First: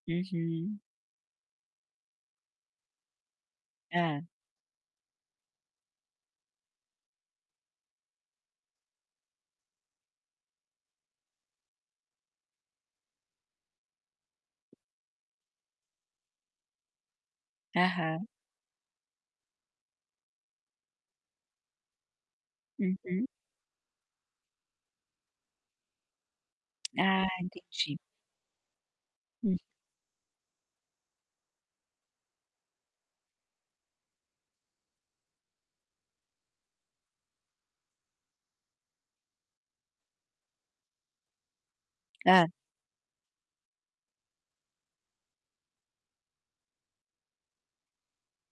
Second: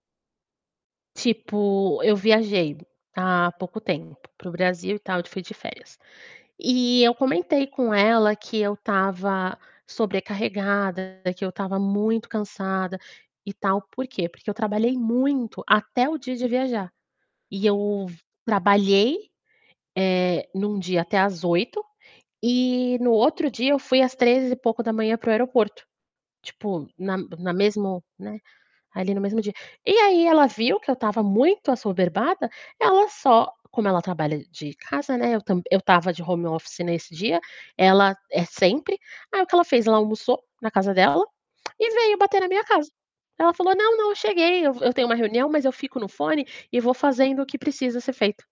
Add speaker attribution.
Speaker 1: Uhum.
Speaker 2: Tipo, eu viajei há pouco tempo
Speaker 1: Hã.
Speaker 2: para o Brasil e tal, fui de férias. E eu comentei com ela que eu estava sobrecarregada, que eu estava muito cansada, e tal. Por quê? Porque eu trabalhei muito até o dia de viajar. E eu
Speaker 1: Aham.
Speaker 2: trabalhei, eh, em um dia até às 20h, e no
Speaker 1: Uhum.
Speaker 2: outro dia eu fui às 3 e pouco da manhã para o aeroporto. Tipo, na
Speaker 1: Ah,
Speaker 2: na
Speaker 1: entendi.
Speaker 2: mesmo né, ali no mesmo dia.
Speaker 1: Hum.
Speaker 2: E aí ela viu que eu estava muito assoberbada, ela só como ela trabalha de casa, né, eu tam eu estava de home office nesse dia, ela é sempre. Aí o que ela fez? Ela almoçou na casa dela, e veio bater na
Speaker 1: Hã.
Speaker 2: minha casa. Ela falou: "Não, não, eu cheguei. Eu eu tenho uma reunião, mas eu fico no fone e vou fazendo o que precisa ser feito".